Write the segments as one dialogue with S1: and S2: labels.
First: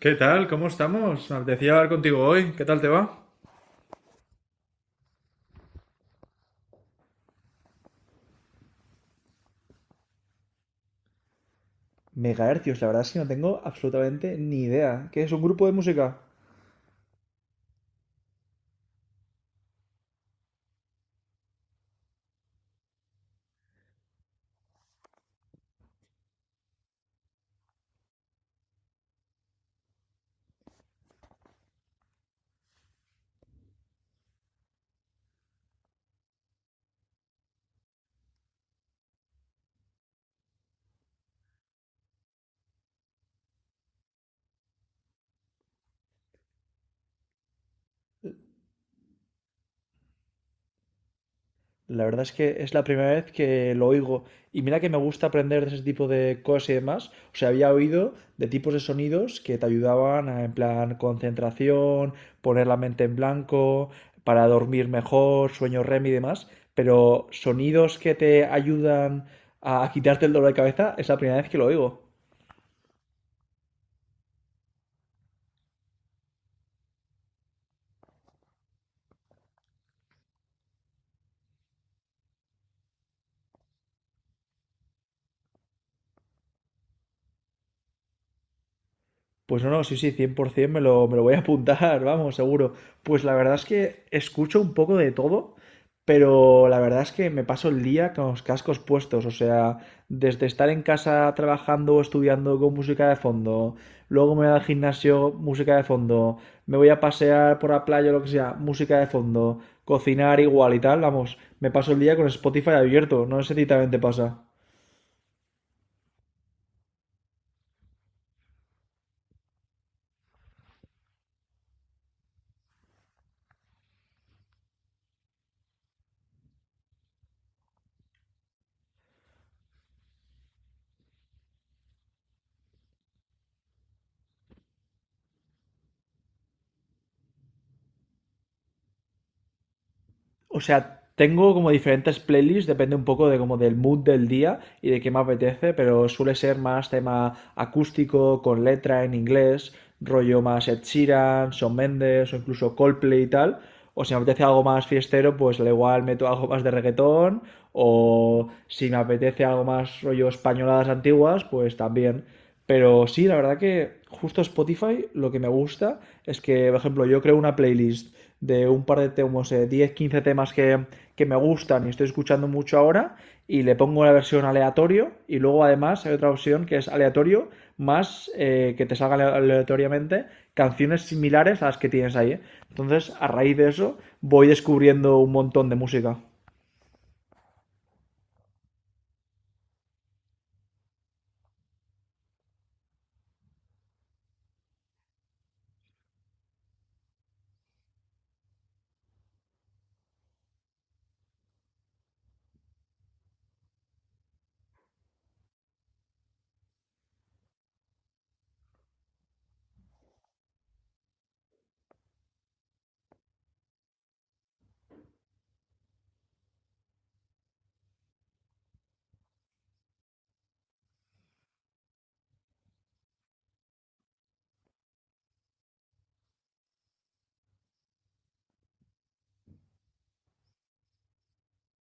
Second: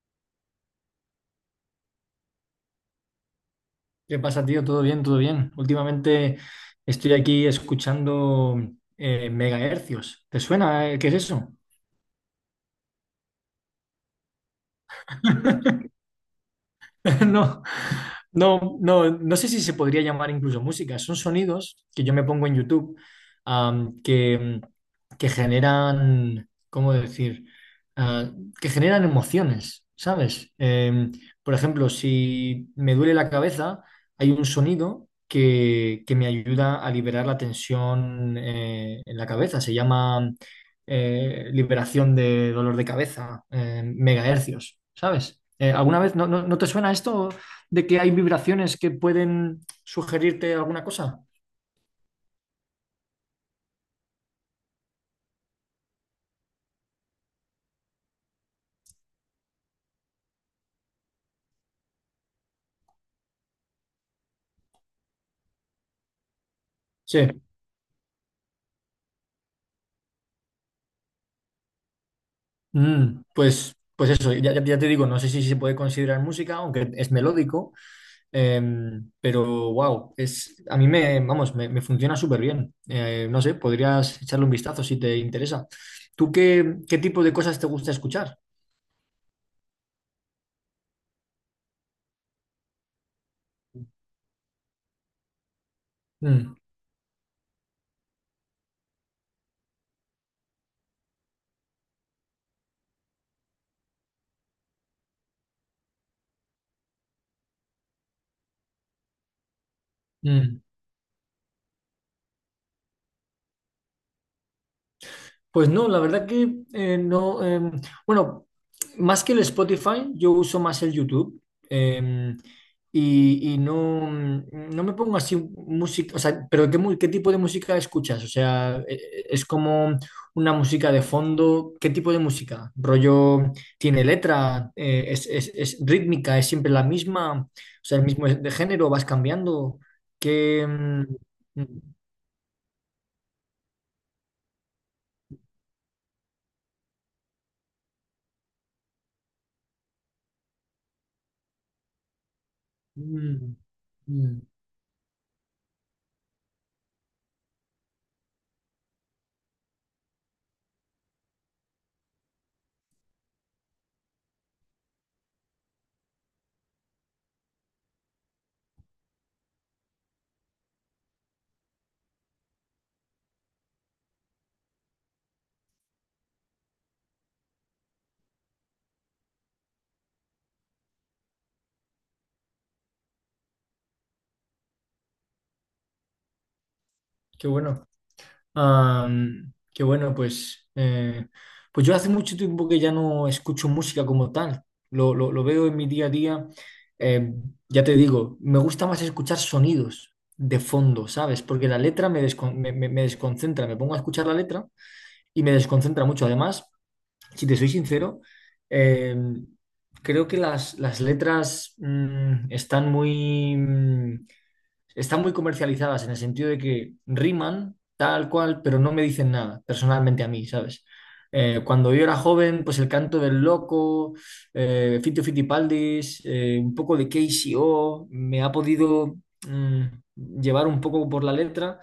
S1: ¿Qué tal? ¿Cómo estamos? Me apetecía hablar contigo hoy. ¿Qué tal te va?
S2: ¿Qué pasa, tío? ¿Todo bien? ¿Todo bien? Últimamente estoy aquí escuchando megahercios. ¿Te suena? ¿Qué es eso?
S1: Megahercios, la verdad es que no tengo absolutamente ni idea. ¿Qué es un grupo de música?
S2: No, no sé si se podría llamar incluso música. Son sonidos que yo me pongo en YouTube, am, que, que generan, ¿cómo decir? Ah, que generan emociones, ¿sabes? Por ejemplo, si me duele la cabeza, hay un sonido que me ayuda a liberar la tensión en la cabeza. Se llama liberación de dolor de cabeza, megahercios, ¿sabes? ¿Alguna vez no te suena esto de que hay vibraciones que pueden sugerirte alguna cosa?
S1: La verdad es que es la primera vez que lo oigo. Y mira que me gusta aprender de ese tipo de cosas y demás. O sea, había oído de tipos de sonidos que te ayudaban a, en plan, concentración, poner la mente en blanco, para dormir mejor, sueño REM y demás. Pero
S2: Sí.
S1: sonidos que te ayudan a quitarte el dolor de cabeza es la primera vez que lo oigo.
S2: Pues, eso, ya te digo, no sé si se puede considerar música, aunque es melódico, pero wow, a mí vamos, me funciona súper bien. No sé, podrías echarle un vistazo si te interesa. ¿Tú qué tipo de cosas te gusta escuchar?
S1: Pues no, no, sí, sí, 100% me lo voy a apuntar, vamos, seguro. Pues la verdad es que escucho un poco de todo,
S2: Mm,
S1: pero la verdad es que me paso el día con los cascos puestos, o sea, desde estar en casa trabajando o estudiando con música de fondo, luego me voy al gimnasio, música de fondo, me voy a pasear por la playa o lo que sea, música de fondo, cocinar
S2: mm.
S1: igual y tal, vamos, me paso el día con Spotify abierto, no sé si a ti también te pasa.
S2: Pues no, la verdad que no. Bueno, más que el Spotify, yo uso más el YouTube. em, y no, no me pongo así música. O sea, pero qué tipo de música escuchas? O sea, ¿es como una música de fondo? ¿Qué tipo de música? ¿Rollo tiene letra? ¿Es rítmica? ¿Es siempre la misma? O sea, el mismo es de género, vas cambiando.
S1: O
S2: ¿Qué.
S1: sea, tengo
S2: mm, mm,
S1: como diferentes playlists, depende un poco de como del mood del día y de qué me apetece, pero suele ser más tema acústico, con letra en inglés, rollo más Ed Sheeran, Shawn Mendes o incluso Coldplay y
S2: mm,
S1: tal. O si me
S2: mm,
S1: apetece algo más fiestero, pues al igual meto algo más de reggaetón. O si me apetece algo más rollo españoladas antiguas, pues también. Pero sí, la verdad que justo Spotify lo que me gusta es que, por ejemplo, yo creo una playlist de un par de temas, 10 15 temas que me gustan y estoy escuchando mucho ahora, y le pongo la versión aleatorio, y luego además hay otra opción que es aleatorio, más que te salgan aleatoriamente canciones similares a las que tienes ahí, ¿eh? Entonces, a raíz de eso, voy descubriendo un montón de música.
S2: qué bueno. Qué bueno, pues, pues yo hace mucho tiempo que ya no escucho música como tal. Lo veo en mi día a día. Eh, ya te digo, me gusta más escuchar sonidos de fondo, ¿sabes? Porque la letra me desconcentra. Me pongo a escuchar la letra y me desconcentra mucho. Además, si te soy sincero, eh, creo que las letras están están muy comercializadas en el sentido de que riman tal cual, pero no me dicen nada personalmente a mí, ¿sabes? Cuando yo era joven, pues el canto del loco, Fito Fitipaldis, un poco de K C o me ha podido llevar un poco por la letra,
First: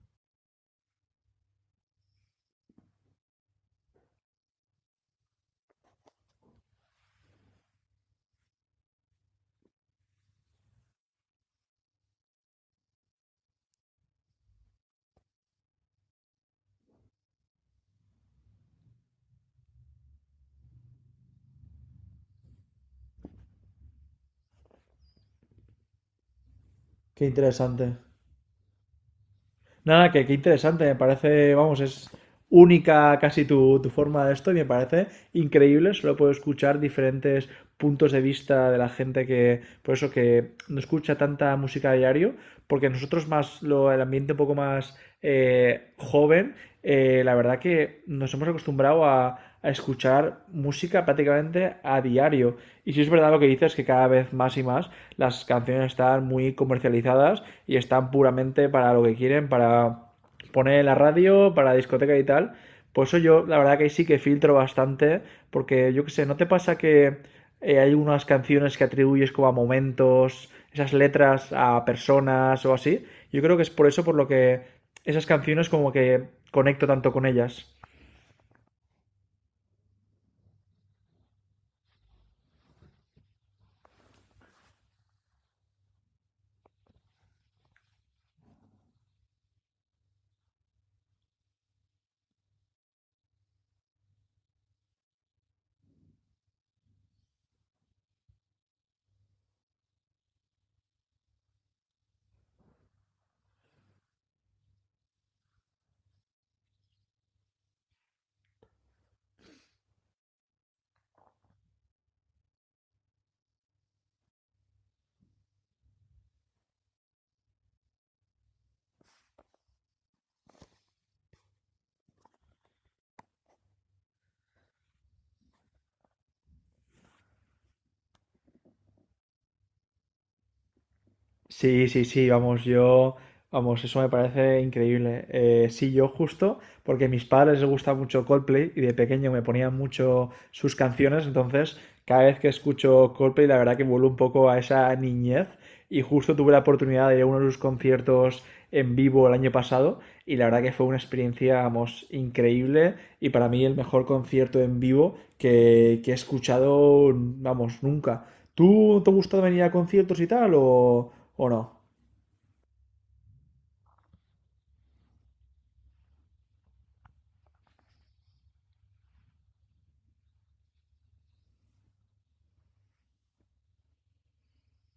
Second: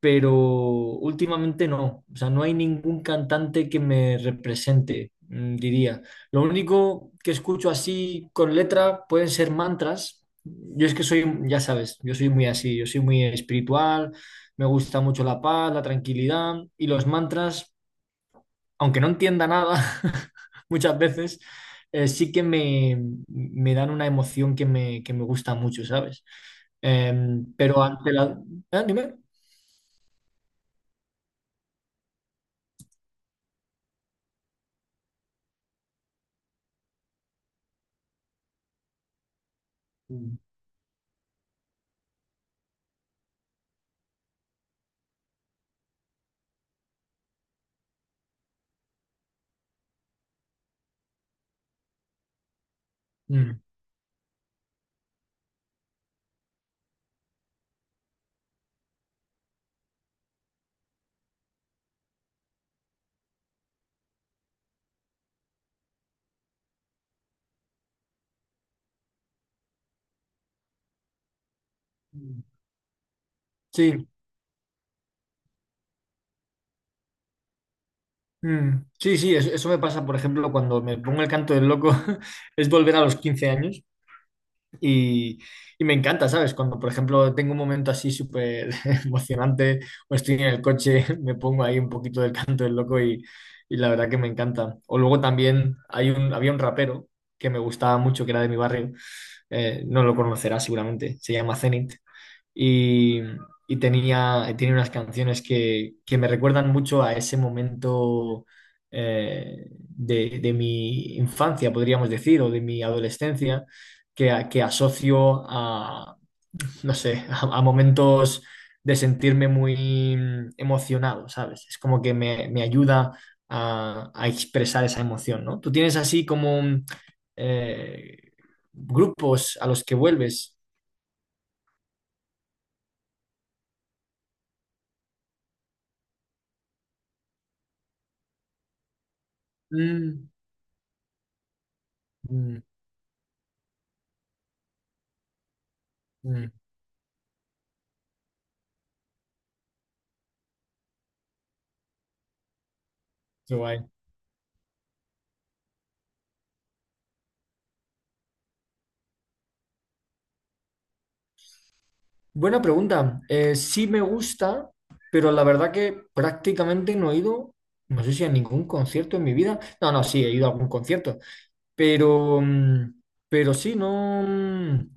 S2: pero últimamente no. O sea, no hay ningún cantante que me represente, diría. Lo único que escucho así con letra pueden ser mantras, yo es que soy, ya sabes, yo soy muy así, yo soy muy espiritual, me gusta mucho la paz, la tranquilidad y los mantras, aunque no entienda nada muchas veces, sí que me dan una emoción que que me gusta mucho, ¿sabes?
S1: Qué
S2: Em, pero
S1: interesante.
S2: ante la... ¿eh? Dime.
S1: Nada, que qué interesante, me parece, vamos, es única casi tu forma de esto y me parece increíble, solo puedo escuchar diferentes puntos de vista de la gente que, por eso que no escucha tanta música a diario, porque nosotros más, lo, el ambiente un poco más joven, la verdad que nos hemos acostumbrado a escuchar música prácticamente a diario. Y si es verdad lo que
S2: Mm.
S1: dices, que cada vez más y más las canciones están muy comercializadas y están puramente para lo que quieren, para poner en la radio, para la discoteca y tal. Por eso yo, la verdad que sí que filtro bastante, porque yo qué sé, ¿no te pasa que hay unas canciones que atribuyes como a momentos, esas letras a personas o así? Yo creo que es por eso
S2: Sí,
S1: por lo que esas canciones como que conecto tanto con ellas.
S2: sí, eso me pasa, por ejemplo, cuando me pongo el canto del loco, es volver a los 15 años, Y, y me encanta, ¿sabes? Cuando, por ejemplo, tengo un momento así súper emocionante o estoy en el coche, me pongo ahí un poquito del canto del loco y la verdad que me encanta. O luego también había un rapero que me gustaba mucho, que era de mi barrio, no lo conocerás seguramente, se llama Zenit y, tiene unas canciones que me recuerdan mucho a ese momento de mi infancia, podríamos decir, o de mi adolescencia, que asocio a, no sé, a momentos de sentirme muy emocionado, ¿sabes? Es como que me ayuda a expresar esa emoción, ¿no? Tú tienes así como eh, grupos a los que vuelves.
S1: Sí, sí, sí, vamos, vamos, eso me parece increíble. Sí, yo justo, porque a mis padres les gusta mucho Coldplay y de pequeño me ponían mucho sus canciones, entonces cada vez que
S2: Mm.
S1: escucho Coldplay la verdad que vuelvo un poco a esa niñez y justo
S2: Mm,
S1: tuve la oportunidad de ir a uno de sus conciertos en vivo el año pasado y la verdad que fue una experiencia, vamos, increíble y para
S2: qué
S1: mí el
S2: guay.
S1: mejor concierto en vivo que he escuchado, vamos, nunca. ¿Tú te gusta venir a conciertos y tal o...? ¿O no?
S2: Buena pregunta. Sí me gusta, pero la verdad que prácticamente no he ido, no sé si a ningún concierto en mi vida. No, no, sí, he ido a algún concierto, pero, pero sí, no. mm,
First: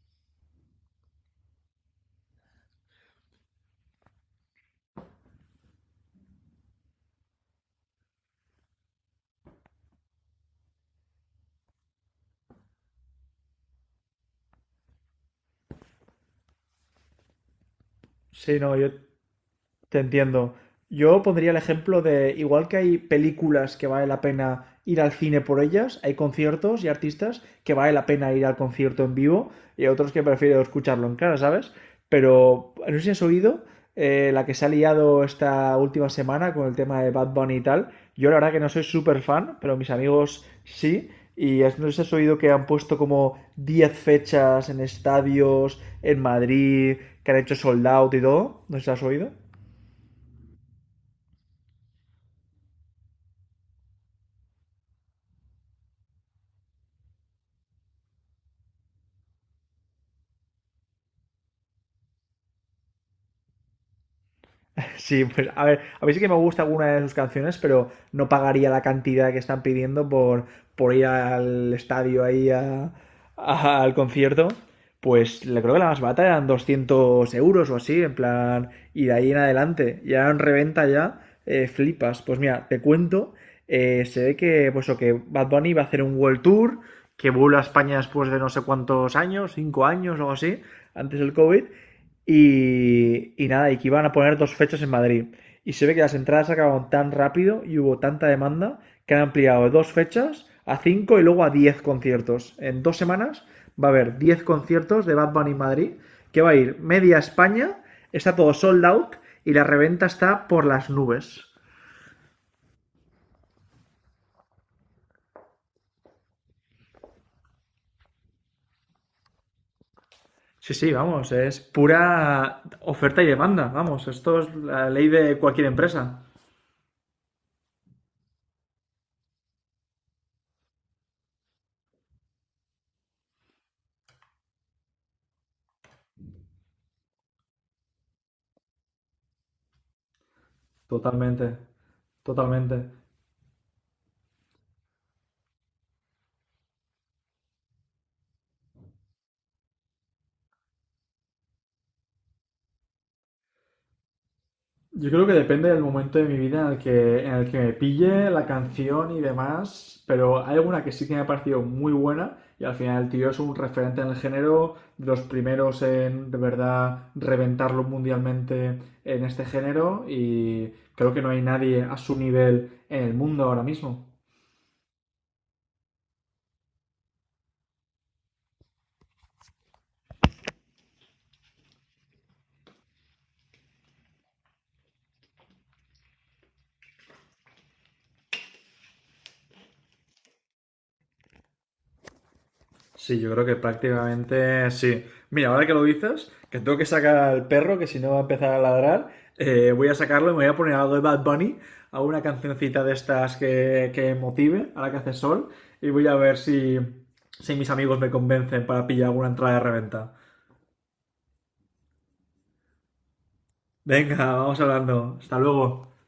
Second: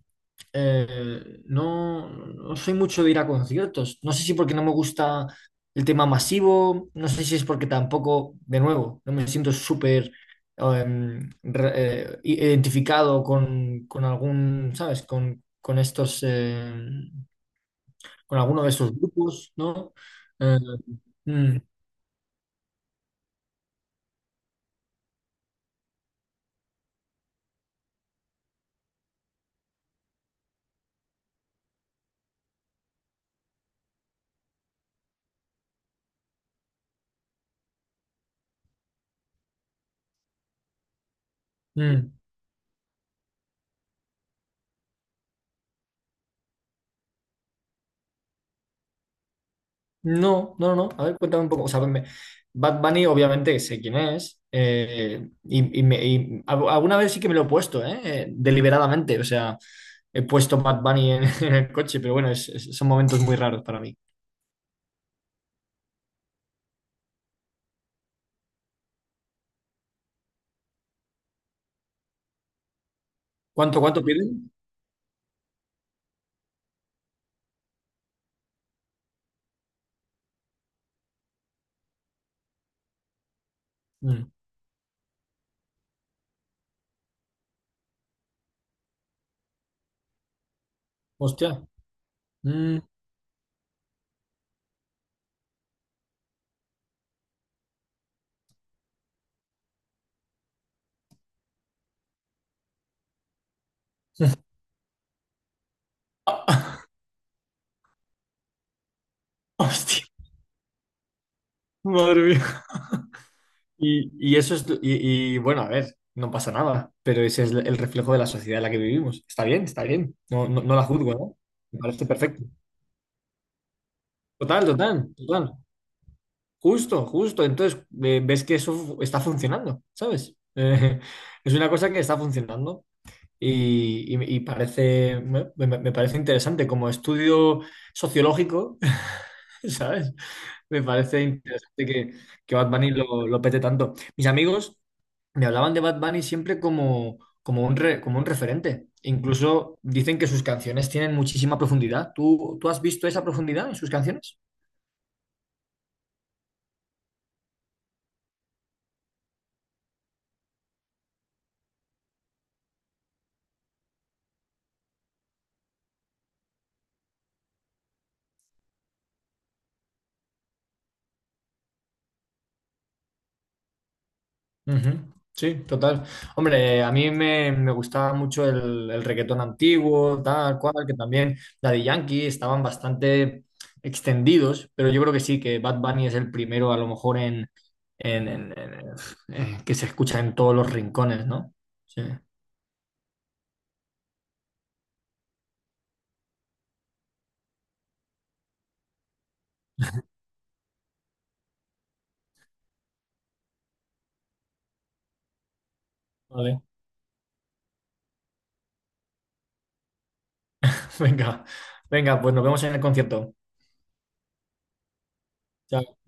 S2: eh, no, no soy mucho de ir a conciertos. No sé si porque no me gusta el tema masivo, no sé si es porque tampoco, de nuevo, no me siento súper em, re- identificado con algún, ¿sabes? Con estos, con
S1: Sí,
S2: alguno de
S1: no, yo
S2: estos grupos, ¿no?
S1: te entiendo.
S2: Eh,
S1: Yo pondría el
S2: mm,
S1: ejemplo de, igual que hay películas que vale la pena ir al cine por ellas, hay conciertos y artistas que vale la pena ir al concierto en vivo y hay otros que prefiero escucharlo en cara, ¿sabes? Pero no sé si has oído la que se ha liado esta última semana con el tema de Bad Bunny y tal. Yo la verdad que no soy súper fan, pero mis amigos sí. Y no sé si
S2: mm.
S1: has oído que han puesto como 10 fechas en estadios, en Madrid, que han hecho sold out y todo. ¿No sé si has oído?
S2: No, no, no. A ver, cuéntame un poco. Bad Bunny, obviamente, sé quién es. Alguna vez sí que me lo he puesto, ¿eh? Deliberadamente. O sea, he puesto Bad Bunny en, en el coche, pero bueno, son momentos muy raros para mí.
S1: Sí, pues a ver, a mí sí que me gusta alguna de sus canciones, pero no pagaría la cantidad que están pidiendo por ir al estadio ahí al
S2: Cuánto
S1: concierto.
S2: piden?
S1: Pues le creo que la más barata eran 200 euros o así, en plan, y de ahí en adelante. Ya en reventa ya, flipas. Pues mira, te cuento, se
S2: Mm,
S1: ve que, pues, o que Bad Bunny va a hacer un World Tour, que vuelve a España después de no sé cuántos años, 5 años o algo así, antes del COVID,
S2: hostia. Mm,
S1: y nada, y que iban a poner dos fechas en Madrid. Y se ve que las entradas se acabaron tan rápido y hubo tanta demanda que han ampliado de dos fechas a cinco y luego a 10 conciertos. En 2 semanas va a haber 10 conciertos de Bad Bunny en Madrid, que va a ir media España, está todo sold out y la
S2: hostia.
S1: reventa está por las nubes.
S2: Madre mía. Y eso es. Y, bueno, a ver, no pasa nada. Pero ese es el reflejo de la sociedad en la que vivimos. Está bien, está bien. No, no,
S1: Sí,
S2: no la
S1: sí,
S2: juzgo,
S1: vamos,
S2: ¿no?
S1: es
S2: Me parece perfecto.
S1: pura oferta y demanda, vamos, esto es
S2: Total,
S1: la ley
S2: total,
S1: de
S2: total.
S1: cualquier empresa.
S2: Justo, justo. Entonces, ves que está funcionando, ¿sabes? Es una cosa que está funcionando y, y parece, me parece interesante como estudio sociológico, ¿sabes? Me parece
S1: Totalmente,
S2: interesante que Bad
S1: totalmente.
S2: Bunny lo pete tanto. Mis amigos me hablaban de Bad Bunny siempre como, como un referente. Incluso dicen que sus canciones tienen muchísima profundidad. Tú has visto esa profundidad en sus canciones?
S1: Yo creo que depende del momento de mi vida en el que me pille la canción y demás, pero hay alguna que sí que me ha parecido muy buena y al final el tío es un referente en el género, de los primeros en de verdad reventarlo mundialmente en este género y creo que no hay nadie a su nivel en el mundo ahora mismo.
S2: Ujú, sí, total. Hombre, a mí me gustaba mucho el reggaetón antiguo, tal cual, que también Daddy Yankee estaban bastante extendidos, pero yo creo que sí, que Bad Bunny es el primero, a lo mejor, en- en- en- que se escucha en todos los rincones, ¿no? Sí.
S1: Sí, yo creo que prácticamente sí. Mira, ahora que lo dices, que tengo que sacar al perro, que si no va a empezar a ladrar, voy a sacarlo y me voy a poner algo de Bad Bunny, a una cancioncita de estas que motive, ahora que hace sol, y voy a ver
S2: Vale.
S1: si mis amigos me convencen para pillar alguna entrada de reventa.
S2: Venga, venga, pues nos vemos en el concierto.
S1: Venga, vamos hablando. Hasta luego.
S2: Chao.